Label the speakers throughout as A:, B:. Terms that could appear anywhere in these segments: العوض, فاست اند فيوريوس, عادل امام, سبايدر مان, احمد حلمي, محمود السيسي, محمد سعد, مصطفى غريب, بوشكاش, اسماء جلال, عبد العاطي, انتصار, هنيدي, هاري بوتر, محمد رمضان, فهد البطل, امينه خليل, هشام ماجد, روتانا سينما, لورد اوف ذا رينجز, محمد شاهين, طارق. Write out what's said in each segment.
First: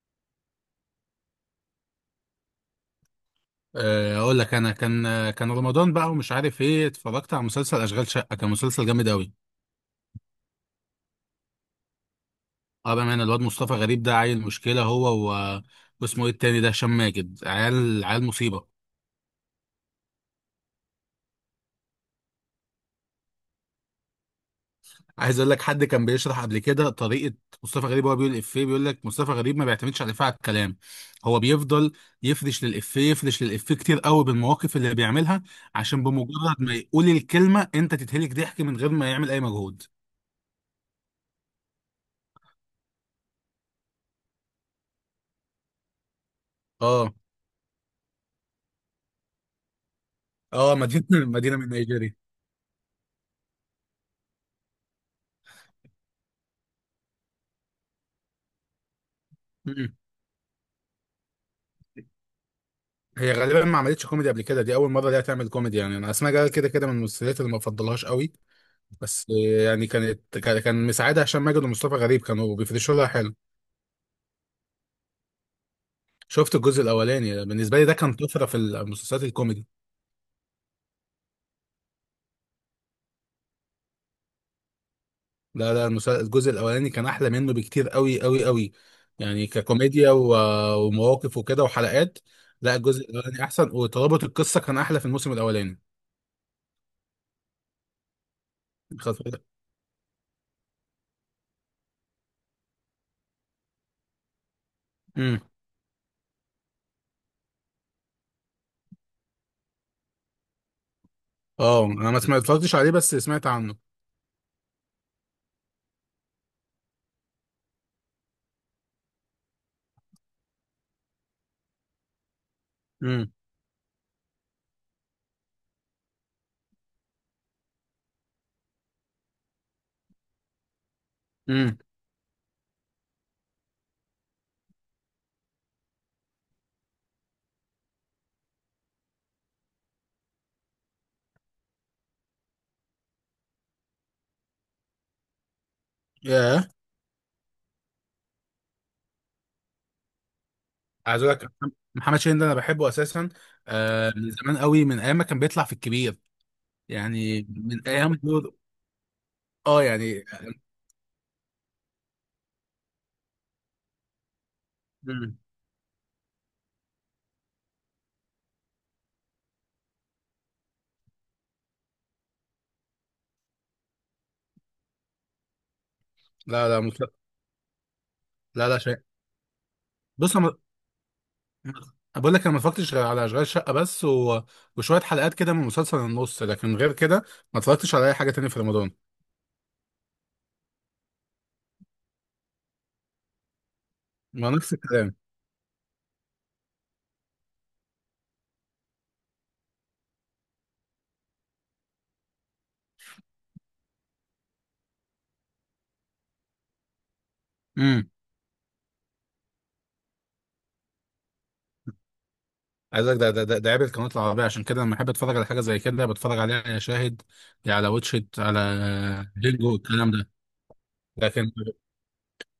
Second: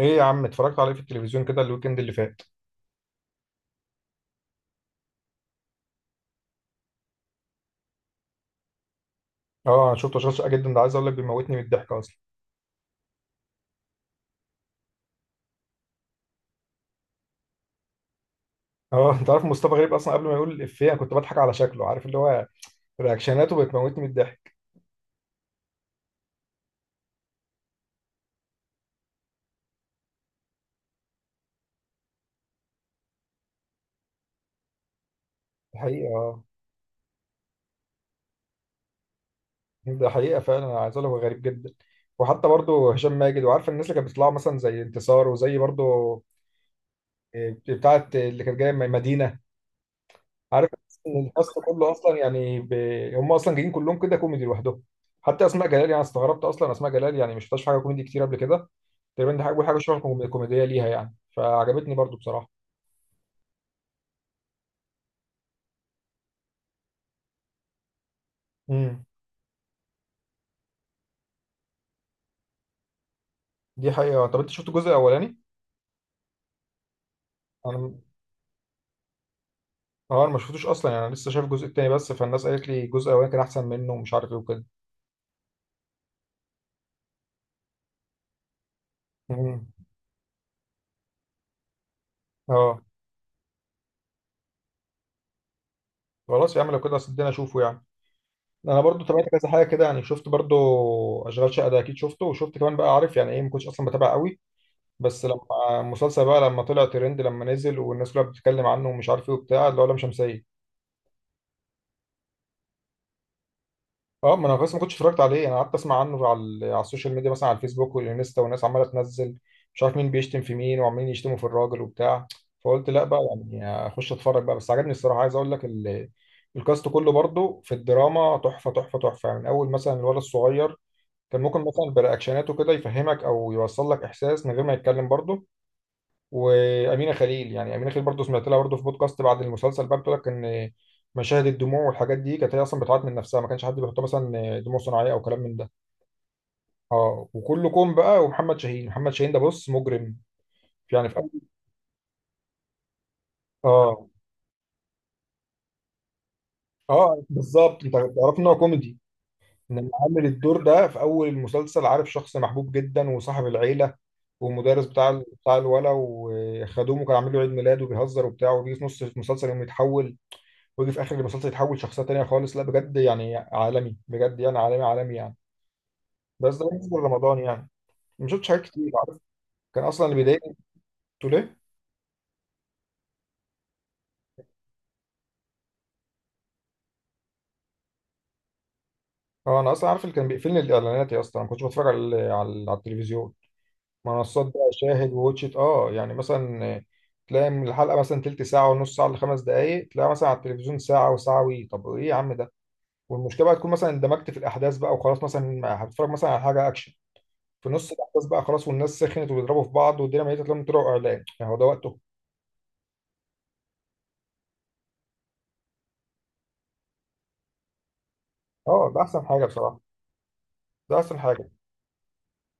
A: ايه يا عم، اتفرجت عليه في التلفزيون كده الويكند اللي فات؟
B: آه، اقول لك انا كان رمضان بقى ومش عارف ايه، اتفرجت على مسلسل اشغال شقه. كان مسلسل جامد قوي.
A: اه، انا شفته شاشه جدا. ده عايز اقول لك بيموتني من الضحك اصلا.
B: اه، بامانه الواد مصطفى غريب ده عيل مشكله، هو واسمه ايه التاني ده، هشام ماجد. عيال عيال مصيبه.
A: اه، انت عارف مصطفى غريب اصلا قبل ما يقول الافيه انا كنت بضحك على شكله، عارف اللي هو رياكشناته بتموتني من الضحك.
B: عايز اقول لك، حد كان بيشرح قبل كده طريقه مصطفى غريب وهو بيقول الافيه. بيقول لك مصطفى غريب ما بيعتمدش على الافيه، على الكلام. هو بيفضل يفرش للافيه، يفرش للافيه كتير قوي بالمواقف اللي بيعملها.
A: ده
B: عشان
A: حقيقه، اه.
B: بمجرد ما يقول الكلمه انت تتهلك ضحك من غير ما يعمل اي مجهود.
A: ده حقيقه فعلا، انا عايز اقول لك هو غريب جدا. وحتى برضه هشام ماجد، وعارف الناس اللي كانت بتطلع مثلا زي انتصار، وزي برضه
B: اه،
A: بتاعه اللي كانت جايه مدينه، عارف.
B: اه، مدينه
A: إن الكاست
B: مدينه من
A: كله
B: نيجيريا.
A: اصلا يعني هم اصلا جايين كلهم كده كوميدي لوحدهم. حتى اسماء جلال، يعني استغربت اصلا اسماء جلال يعني مش شفتهاش في حاجه كوميدي كتير قبل كده. تقريبا دي حاجه شبه كوميديه ليها، يعني فعجبتني برضو بصراحه.
B: هي غالبا ما عملتش كوميدي قبل كده، دي اول مره ليها تعمل كوميدي، يعني انا اسمها جلال كده كده من المسلسلات اللي ما بفضلهاش قوي.
A: امم.
B: بس يعني كان مساعدها هشام ماجد ومصطفى غريب كانوا بيفرشوا لها حلو.
A: دي حقيقه. طب انت شفت الجزء الاولاني؟
B: شفت الجزء الاولاني، بالنسبه لي ده
A: انا
B: كان طفره في المسلسلات الكوميدي.
A: اه، انا ما شفتوش اصلا، يعني انا لسه شايف الجزء التاني بس، فالناس قالت لي الجزء الاولاني كان احسن منه ومش عارف ايه وكده.
B: لا لا، الجزء الاولاني كان احلى منه بكتير قوي قوي قوي. يعني
A: امم.
B: ككوميديا ومواقف وكده وحلقات. لا،
A: اه.
B: الجزء الاولاني احسن، وترابط القصه كان احلى في الموسم الاولاني.
A: خلاص يا عم، لو كده صدقني اشوفه يعني. انا برضو
B: خد
A: تابعت
B: بالك.
A: كذا حاجه كده، يعني شفت برضو اشغال شقه ده اكيد شفته، وشفت كمان بقى، عارف يعني ايه، ما كنتش اصلا بتابع قوي، بس
B: امم.
A: لما المسلسل بقى لما طلع ترند لما نزل والناس كلها بتتكلم عنه ومش عارف ايه وبتاع، اللي هو لام شمسيه.
B: اه، انا ما سمعت- اتفرجتش عليه، بس سمعت عنه.
A: اه، ما انا بس ما كنتش اتفرجت عليه، انا قعدت اسمع عنه على على السوشيال ميديا، مثلا على الفيسبوك والانستا، والناس عماله تنزل مش عارف مين بيشتم في مين، وعمالين يشتموا في الراجل وبتاع. فقلت لا بقى
B: امم.
A: يعني اخش اتفرج بقى. بس عجبني الصراحه، عايز اقول لك الكاست كله برضو في الدراما تحفه تحفه تحفه، يعني من اول مثلا الولد الصغير، كان ممكن
B: امم.
A: مثلا برياكشناته كده يفهمك او يوصل لك احساس من غير ما يتكلم برضو. وامينه خليل، يعني امينه خليل برضو سمعت لها برضو في بودكاست بعد المسلسل بقى، بتقول لك ان مشاهد الدموع والحاجات دي كانت هي اصلا بتعيط من نفسها، ما كانش حد بيحطها مثلا دموع صناعيه او كلام من ده.
B: ياه.
A: اه، وكلكم بقى. ومحمد شاهين، محمد شاهين ده بص مجرم، يعني في
B: عايز
A: أول.
B: اقول لك، محمد شاهين ده انا بحبه اساسا.
A: اه.
B: آه، من زمان قوي، من ايام ما كان بيطلع في الكبير.
A: اه،
B: يعني
A: بالظبط،
B: من
A: انت
B: ايام
A: تعرف ان
B: دور.
A: هو كوميدي،
B: اه،
A: انما
B: يعني.
A: عامل الدور ده في اول المسلسل، عارف، شخص محبوب جدا وصاحب العيله ومدرس بتاع
B: مم.
A: بتاع الولا، وخدومه، كان عامل له عيد ميلاد وبيهزر وبتاع، وبيجي في نص المسلسل يقوم يتحول، ويجي في اخر المسلسل يتحول شخصيه تانيه خالص. لا بجد يعني عالمي، بجد يعني عالمي عالمي يعني. بس ده
B: لا لا
A: بالنسبه
B: مطلق.
A: لرمضان، يعني ما شفتش حاجات
B: لا لا
A: كتير،
B: شيء.
A: عارف. كان اصلا اللي
B: بص انا،
A: بيضايقني، قلت ليه،
B: أنا بقول لك ما اتفرجتش غير على اشغال شقه بس وشويه حلقات كده من مسلسل النص، لكن غير كده ما اتفرجتش على اي حاجه تانية في رمضان.
A: هو انا اصلا عارف اللي كان بيقفلني الاعلانات يا اسطى. أنا ما كنتش بتفرج على على التلفزيون، منصات
B: ما
A: بقى،
B: نفس
A: شاهد
B: الكلام.
A: ووتشت، اه يعني مثلا تلاقي من الحلقه مثلا تلت ساعه ونص ساعه لخمس دقائق، تلاقي مثلا على التلفزيون ساعه وساعه وي، طب ايه يا عم ده. والمشكله بقى تكون مثلا اندمجت في الاحداث بقى وخلاص، مثلا هتتفرج مثلا على حاجه اكشن، في نص
B: امم.
A: الاحداث بقى خلاص، والناس سخنت وبيضربوا في بعض والدنيا ميته، تلاقيهم طلعوا اعلان، يعني هو ده وقته؟
B: عايز اقول لك، ده عيب القنوات العربيه. عشان كده لما احب اتفرج على حاجه زي كده بتفرج عليها يا شاهد، يا على واتشت على
A: اه ده احسن حاجه
B: هيلو
A: بصراحه،
B: الكلام ده.
A: ده احسن حاجه.
B: لكن،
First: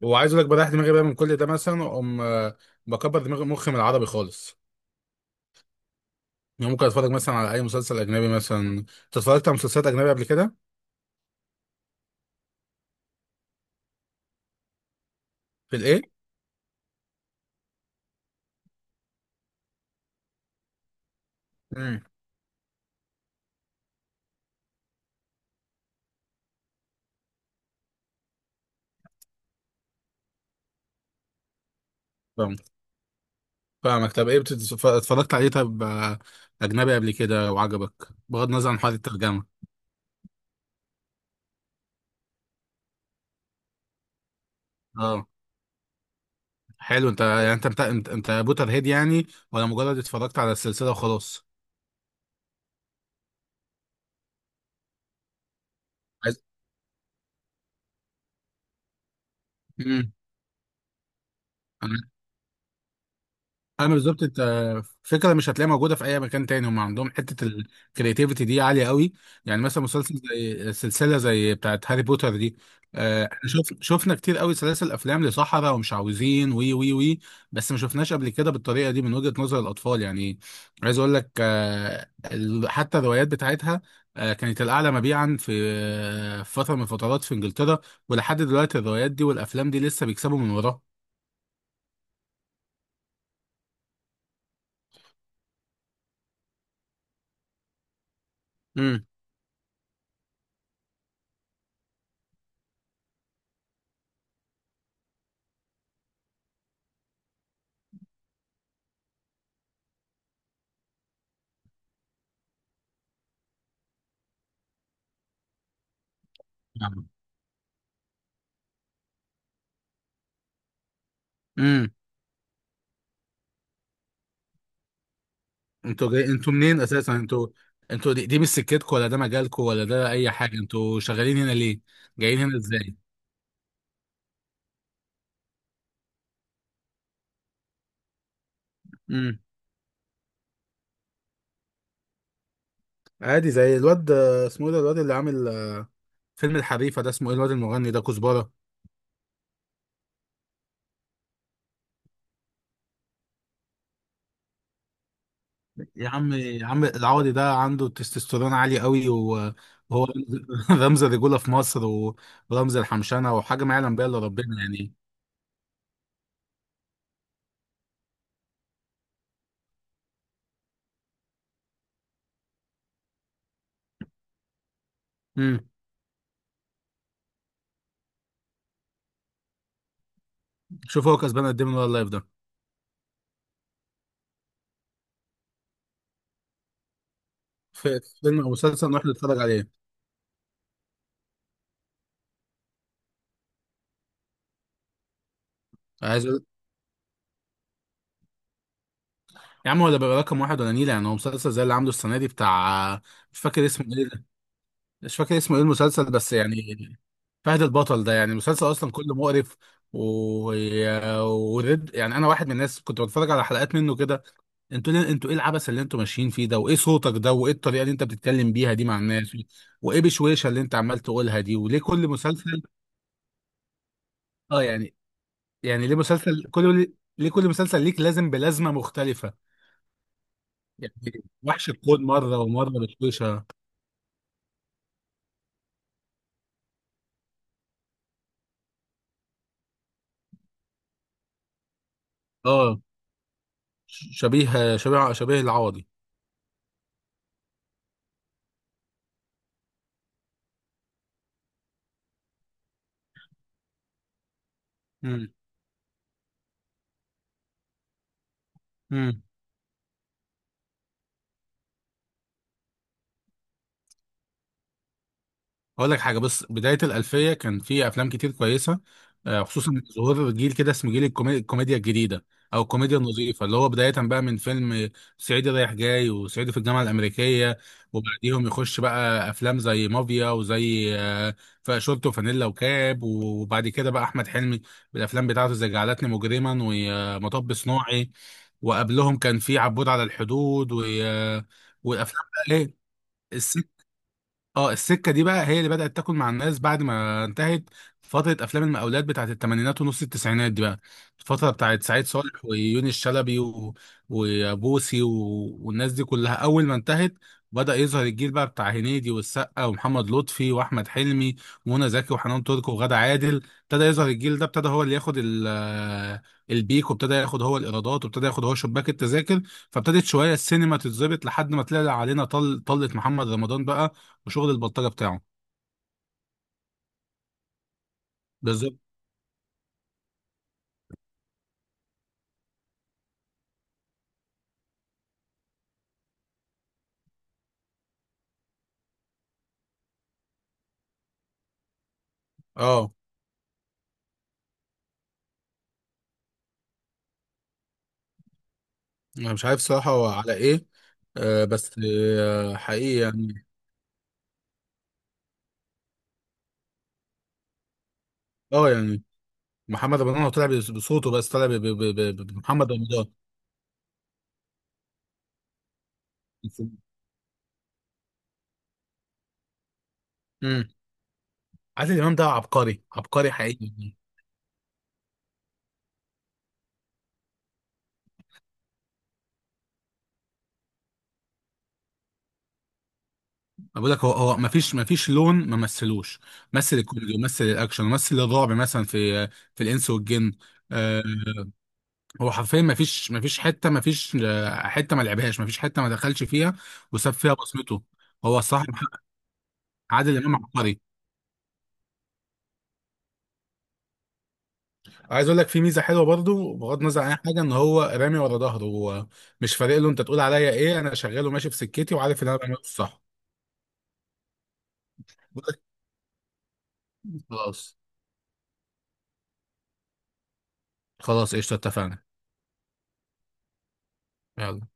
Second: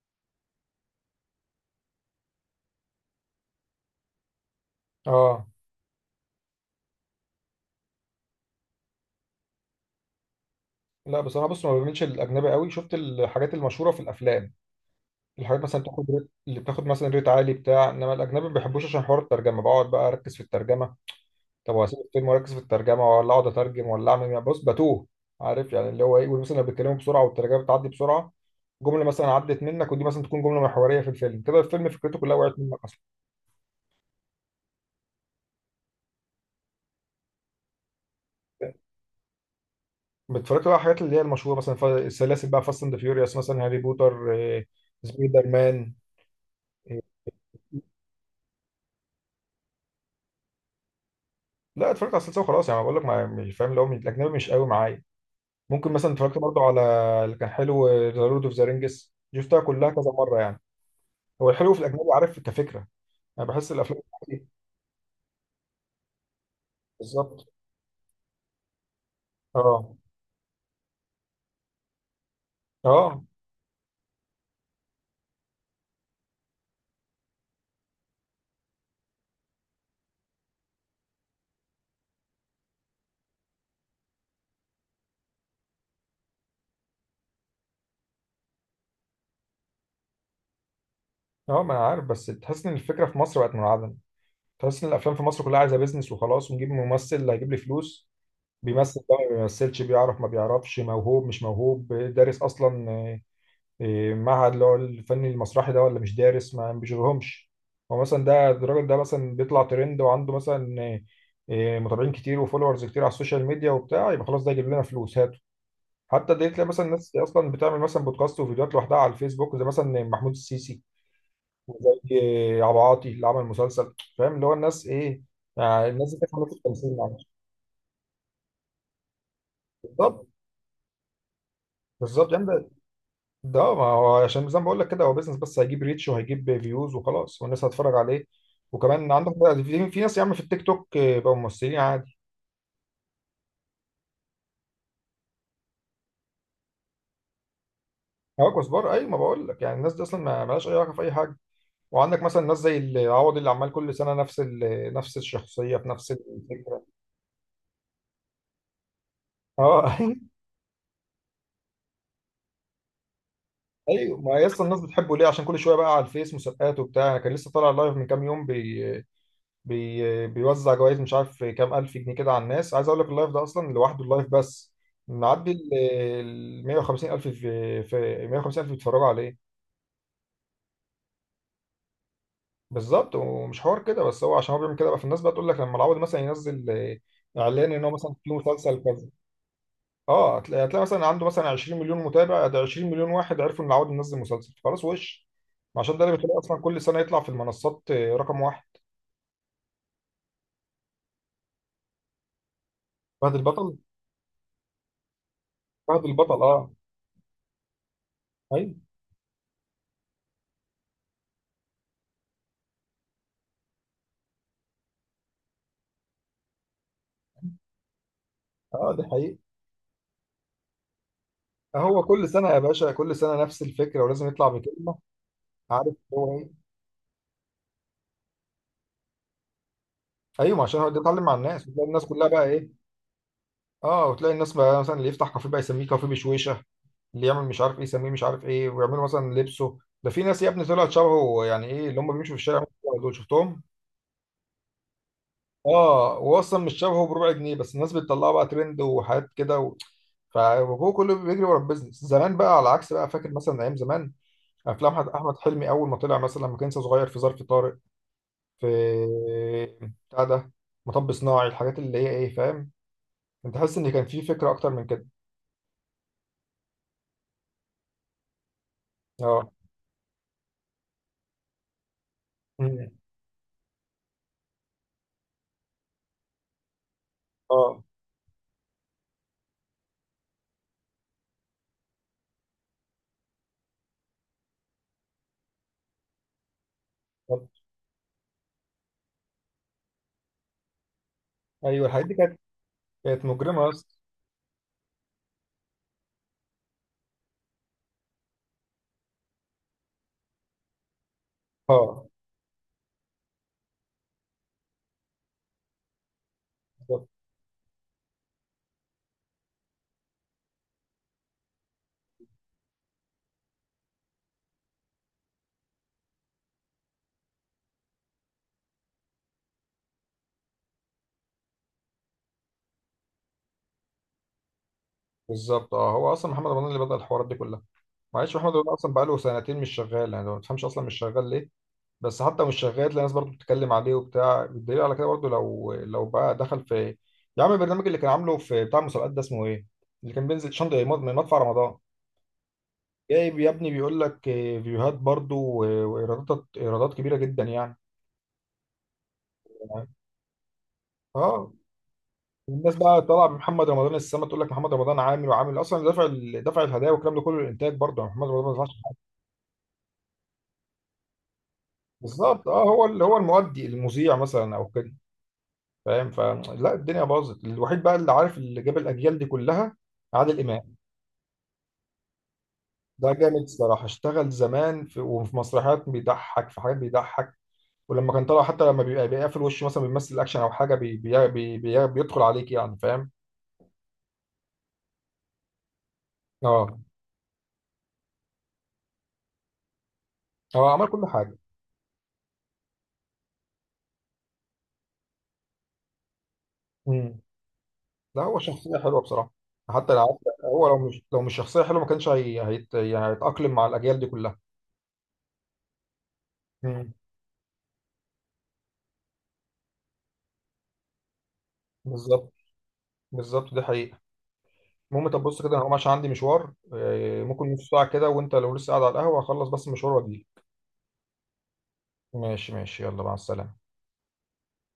B: وعايز اقول لك بريح دماغي بقى من كل ده، مثلا اقوم بكبر دماغي مخي من العربي خالص.
A: اه.
B: يعني ممكن اتفرج مثلا على اي مسلسل اجنبي. مثلا انت اتفرجت على مسلسلات اجنبي قبل كده؟
A: لا، بس انا بص ما بعملش الاجنبي قوي، شفت الحاجات المشهوره في الافلام، الحاجات
B: في
A: مثلا
B: الايه؟
A: بتاخد ريت، اللي بتاخد مثلا ريت عالي بتاع، انما الاجنبي ما بحبوش عشان حوار الترجمه، بقعد بقى اركز في الترجمه. طب واسيب
B: امم.
A: الفيلم واركز في الترجمه، ولا اقعد اترجم، ولا اعمل، يعني بص بتوه، عارف يعني اللي هو ايه، مثلا لو بيتكلموا بسرعه والترجمه بتعدي بسرعه، جمله مثلا عدت منك، ودي مثلا تكون جمله محوريه في الفيلم كده، الفيلم فكرته كلها
B: فاهم.
A: وقعت منك.
B: فاهمك. طب ايه اتفرجت عليه؟ طب اجنبي قبل كده وعجبك، بغض النظر عن حوار الترجمه؟
A: بتتفرج بقى على الحاجات اللي هي المشهوره مثلا السلاسل بقى، فاست اند فيوريوس مثلا، هاري بوتر،
B: اه،
A: سبايدر مان. إيه.
B: حلو، انت يعني انت بوتر هيد يعني؟ ولا مجرد اتفرجت على السلسله وخلاص؟
A: لا، اتفرجت على السلسله وخلاص يعني، بقول لك مش فاهم اللي هو الاجنبي مش قوي معايا. ممكن مثلا اتفرجت
B: عايز
A: برضه على اللي كان حلو، ذا لورد اوف ذا رينجز، شفتها كلها كذا
B: مم.
A: مره يعني. هو الحلو في الاجنبي، عارف، كفكره، انا بحس
B: انا
A: الافلام
B: بالظبط انت.
A: دي-
B: فكره مش هتلاقيها موجوده في اي مكان تاني. هم عندهم حته
A: بالظبط.
B: الكرياتيفيتي دي عاليه قوي. يعني مثلا
A: اه.
B: مسلسل زي سلسله زي بتاعه هاري بوتر دي،
A: اه.
B: احنا شفنا كتير قوي سلاسل افلام لصحراء ومش عاوزين وي وي وي. بس ما شفناش قبل كده بالطريقه دي، من وجهه نظر الاطفال يعني. عايز اقول لك، حتى الروايات بتاعتها كانت الاعلى مبيعا في فتره من الفترات في انجلترا. ولحد دلوقتي الروايات دي والافلام دي لسه بيكسبوا من وراها.
A: اه، ما انا عارف، بس تحس ان الفكره في مصر بقت منعدمه، تحس ان الافلام في مصر كلها عايزه بيزنس وخلاص، ونجيب ممثل اللي هيجيب لي فلوس، بيمثل
B: امم.
A: بقى ما بيمثلش، بيعرف ما بيعرفش، موهوب مش موهوب، دارس اصلا معهد اللي هو الفن المسرحي ده، ولا مش دارس، ما بيشغلهمش. هو مثلا ده الراجل ده مثلا بيطلع ترند، وعنده مثلا متابعين كتير وفولورز كتير على السوشيال ميديا وبتاع، يبقى خلاص ده يجيب لنا فلوس، هاته. حتى دي تلاقي مثلا ناس اصلا بتعمل مثلا بودكاست وفيديوهات لوحدها على الفيسبوك، زي مثلا محمود السيسي،
B: امم.
A: وزي عبد العاطي اللي عمل مسلسل، فاهم اللي هو الناس ايه،
B: انتوا
A: الناس
B: جاي،
A: دي كانت في
B: انتوا منين
A: التمثيل
B: اساسا؟
A: معلش.
B: انتوا، انتوا دي مش سكتكم ولا ده مجالكم ولا ده
A: بالظبط،
B: اي حاجه. انتوا شغالين هنا ليه؟
A: بالظبط
B: جايين
A: يعني.
B: هنا ازاي؟
A: ده ما هو عشان زي ما بقول لك كده، هو بيزنس بس، هيجيب ريتش وهيجيب فيوز وخلاص، والناس هتتفرج عليه. وكمان عندك
B: امم.
A: بقى في ناس يا عم في التيك توك بقوا ممثلين عادي.
B: عادي، زي الواد اسمه ايه ده، الواد اللي عامل فيلم الحريفه ده، اسمه ايه الواد المغني ده، كزبره.
A: هو كزبار، اي ما بقول لك يعني الناس دي اصلا ما مالهاش اي علاقه في اي حاجه. وعندك مثلا ناس زي العوض، اللي عمال كل سنه نفس نفس الشخصيه في
B: يا
A: نفس
B: عم، يا
A: الفكره.
B: عم العوضي ده عنده تستوستيرون عالي قوي
A: اه.
B: وهو رمز الرجوله في مصر ورمز الحمشنه، وحاجه ما يعلم بها الا
A: ايوه، ما هي
B: ربنا
A: اصلا الناس
B: يعني.
A: بتحبه ليه؟ عشان كل شويه بقى على الفيس مسابقات وبتاع، أنا كان لسه طالع لايف من كام يوم، بي بي بيوزع جوائز، مش عارف كام الف جنيه كده على الناس. عايز اقول لك اللايف ده اصلا لوحده، اللايف بس معدي
B: امم.
A: ال 150 الف، في 150 الف بيتفرجوا عليه.
B: شوف هو كسبان قد ايه من ورا اللايف ده.
A: بالظبط، ومش حوار كده بس، هو عشان هو بيعمل كده بقى، فالناس بقى تقول لك لما العوض مثلا ينزل اعلان ان هو
B: في
A: مثلا
B: في
A: في
B: فيلم او
A: مسلسل
B: مسلسل نروح
A: كذا.
B: نتفرج عليه.
A: اه، هتلاقي هتلاقي مثلا عنده مثلا 20 مليون متابع، ده 20 مليون واحد عرفوا ان العوض منزل مسلسل، خلاص وش، عشان ده اللي بتلاقيه
B: عايز
A: اصلا كل سنه يطلع في المنصات رقم واحد.
B: يا عم هو ده بيبقى رقم واحد ولا نيلة؟ يعني هو مسلسل زي اللي عامله السنة دي بتاع،
A: فهد
B: مش فاكر
A: البطل.
B: اسمه ايه ده، مش فاكر اسمه ايه
A: فهد
B: المسلسل بس،
A: البطل،
B: يعني
A: اه.
B: فهد البطل ده يعني مسلسل
A: ايوه.
B: اصلا كله مقرف و... ورد. يعني انا واحد من الناس كنت بتفرج على حلقات منه كده. انتوا ايه العبث اللي انتوا ماشيين فيه ده؟ وايه صوتك ده، وايه الطريقة اللي انت بتتكلم بيها دي
A: اه،
B: مع
A: ده
B: الناس،
A: حقيقي.
B: وايه بشويشة اللي انت عمال تقولها دي، وليه
A: هو
B: كل
A: كل سنه يا
B: مسلسل؟
A: باشا، كل سنه نفس الفكره، ولازم يطلع
B: اه، يعني،
A: بكلمه،
B: يعني
A: عارف
B: ليه
A: هو
B: مسلسل
A: ايه.
B: كل ليه كل مسلسل ليك لازم بلازمة مختلفة؟
A: ايوه، ما عشان هو ده يتعلم
B: يعني
A: مع الناس،
B: وحش
A: وتلاقي
B: الكون
A: الناس كلها
B: مرة
A: بقى ايه.
B: ومرة بشويشة.
A: اه، وتلاقي الناس بقى مثلا اللي يفتح كافيه بقى يسميه كافيه بشويشه، اللي يعمل مش عارف ايه يسميه مش عارف ايه، ويعملوا مثلا لبسه، ده في ناس يا ابني طلعت شبهه، يعني ايه اللي هم بيمشوا في الشارع،
B: اه،
A: دول شفتهم.
B: شبيه العوضي.
A: اه، هو اصلا مش شبهه بربع جنيه، بس الناس بتطلعه بقى ترند وحاجات كده فهو كله بيجري ورا البيزنس. زمان بقى على عكس بقى، فاكر مثلا ايام زمان افلام
B: مم.
A: أحمد حلمي اول ما طلع مثلا لما كان لسه صغير، في ظرف طارق، في
B: مم.
A: بتاع ده، مطب صناعي، الحاجات اللي هي ايه، فاهم، انت حاسس ان كان في فكره اكتر من كده.
B: هقول لك حاجه. بص، بدايه الالفيه كان في افلام كتير كويسه،
A: اه.
B: خصوصا ظهور جيل كده اسمه جيل الكوميديا الجديده، او
A: مم.
B: الكوميديا النظيفه. اللي هو بدايه بقى من فيلم صعيدي رايح جاي، وصعيدي في الجامعه الامريكيه.
A: اه.
B: وبعديهم يخش بقى افلام زي مافيا، وزي شورت وفانيلا وكاب. وبعد كده بقى احمد حلمي بالافلام بتاعته زي جعلتني مجرما
A: طب-
B: ومطب صناعي. وقبلهم كان في عبود على الحدود
A: ايوه، الحاجات دي
B: والافلام
A: كانت
B: بقى، ايه،
A: كانت مجرمه اصلا.
B: اه، السكه دي بقى هي اللي بدات تاكل مع الناس بعد ما انتهت فتره افلام المقاولات بتاعت الثمانينات ونص التسعينات دي بقى. الفتره بتاعت
A: اه.
B: سعيد صالح ويونس شلبي وبوسي والناس دي كلها، اول ما
A: بالظبط.
B: انتهت بدا يظهر الجيل بقى بتاع هنيدي والسقا ومحمد لطفي واحمد حلمي ومنى زكي وحنان ترك وغادة عادل. ابتدى يظهر الجيل ده، ابتدى هو اللي ياخد البيك، وابتدى ياخد هو الايرادات، وابتدى ياخد هو شباك التذاكر. فابتدت شويه السينما تتظبط لحد ما طلع علينا طلت محمد رمضان بقى وشغل البلطجة بتاعه.
A: بالظبط. اه، هو اصلا محمد رمضان اللي بدأ الحوارات دي كلها. معلش، محمد رمضان
B: بالظبط.
A: اصلا بقاله سنتين مش شغال، يعني ما تفهمش اصلا مش شغال ليه. بس حتى مش شغال تلاقي الناس برضه بتتكلم عليه وبتاع. الدليل على كده برضه، لو بقى دخل في، يا عم البرنامج اللي كان عامله في بتاع المسابقات ده، اسمه ايه، اللي كان بينزل شنطه، مدفع رمضان،
B: اه،
A: جايب يا ابني، بيقول لك فيوهات برضو وايرادات، ايرادات كبيره جدا يعني.
B: انا مش عارف صراحة هو على ايه، آه،
A: اه،
B: بس آه
A: الناس
B: حقيقي
A: بقى طالعه
B: يعني.
A: بمحمد رمضان السما، تقول لك محمد رمضان عامل وعامل، اصلا دافع دافع الهدايا والكلام ده كله، الانتاج برضو، يعني محمد رمضان ما دفعش
B: اه
A: حاجة.
B: يعني، محمد رمضان هو طلع بصوته، بس طلع
A: بالظبط، اه،
B: بمحمد
A: هو اللي
B: رمضان.
A: هو المؤدي، المذيع مثلا او كده، فاهم، فلا الدنيا باظت. الوحيد بقى اللي عارف، اللي جاب الاجيال دي كلها، عادل
B: امم.
A: امام.
B: عادل امام ده عبقري،
A: ده
B: عبقري
A: جامد
B: حقيقي
A: الصراحه،
B: يعني.
A: اشتغل زمان في وفي مسرحيات، بيضحك في حاجات بيضحك، ولما كان طالع حتى لما بيبقى بيقفل وشه مثلا بيمثل اكشن او حاجه بي بي بي بي بيدخل عليك يعني، فاهم.
B: أنا بقول لك، هو ما فيش لون ما مثلوش. مثل
A: اه،
B: الكوميدي ومثل الاكشن ومثل الرعب مثلا، في الانس والجن.
A: هو عمل
B: آه،
A: كل حاجه.
B: هو حرفيا ما فيش حته، ما فيش حته ما لعبهاش، ما فيش حته ما دخلش فيها، وساب
A: امم.
B: فيها بصمته.
A: لا، هو
B: هو الصراحه
A: شخصيه حلوه بصراحه، حتى
B: عادل
A: لو
B: امام
A: هو،
B: عبقري.
A: لو مش شخصيه حلوه ما كانش يعني هيتاقلم مع الاجيال دي كلها.
B: عايز اقول لك، في ميزه حلوه برضو بغض
A: امم.
B: النظر عن اي حاجه، ان هو رامي ورا ظهره. هو مش فارق له انت تقول عليا ايه، انا شغال وماشي في سكتي، وعارف ان
A: بالظبط،
B: انا بعمله الصح.
A: بالظبط، دي حقيقه. المهم طب بص
B: بقول
A: كده، انا
B: لك،
A: هقوم عشان عندي مشوار ممكن نص
B: خلاص،
A: ساعه كده، وانت لو لسه قاعد على القهوه هخلص بس المشوار واجيلك.
B: خلاص قشطه اتفقنا.
A: ماشي ماشي، يلا مع السلامه.
B: يلا.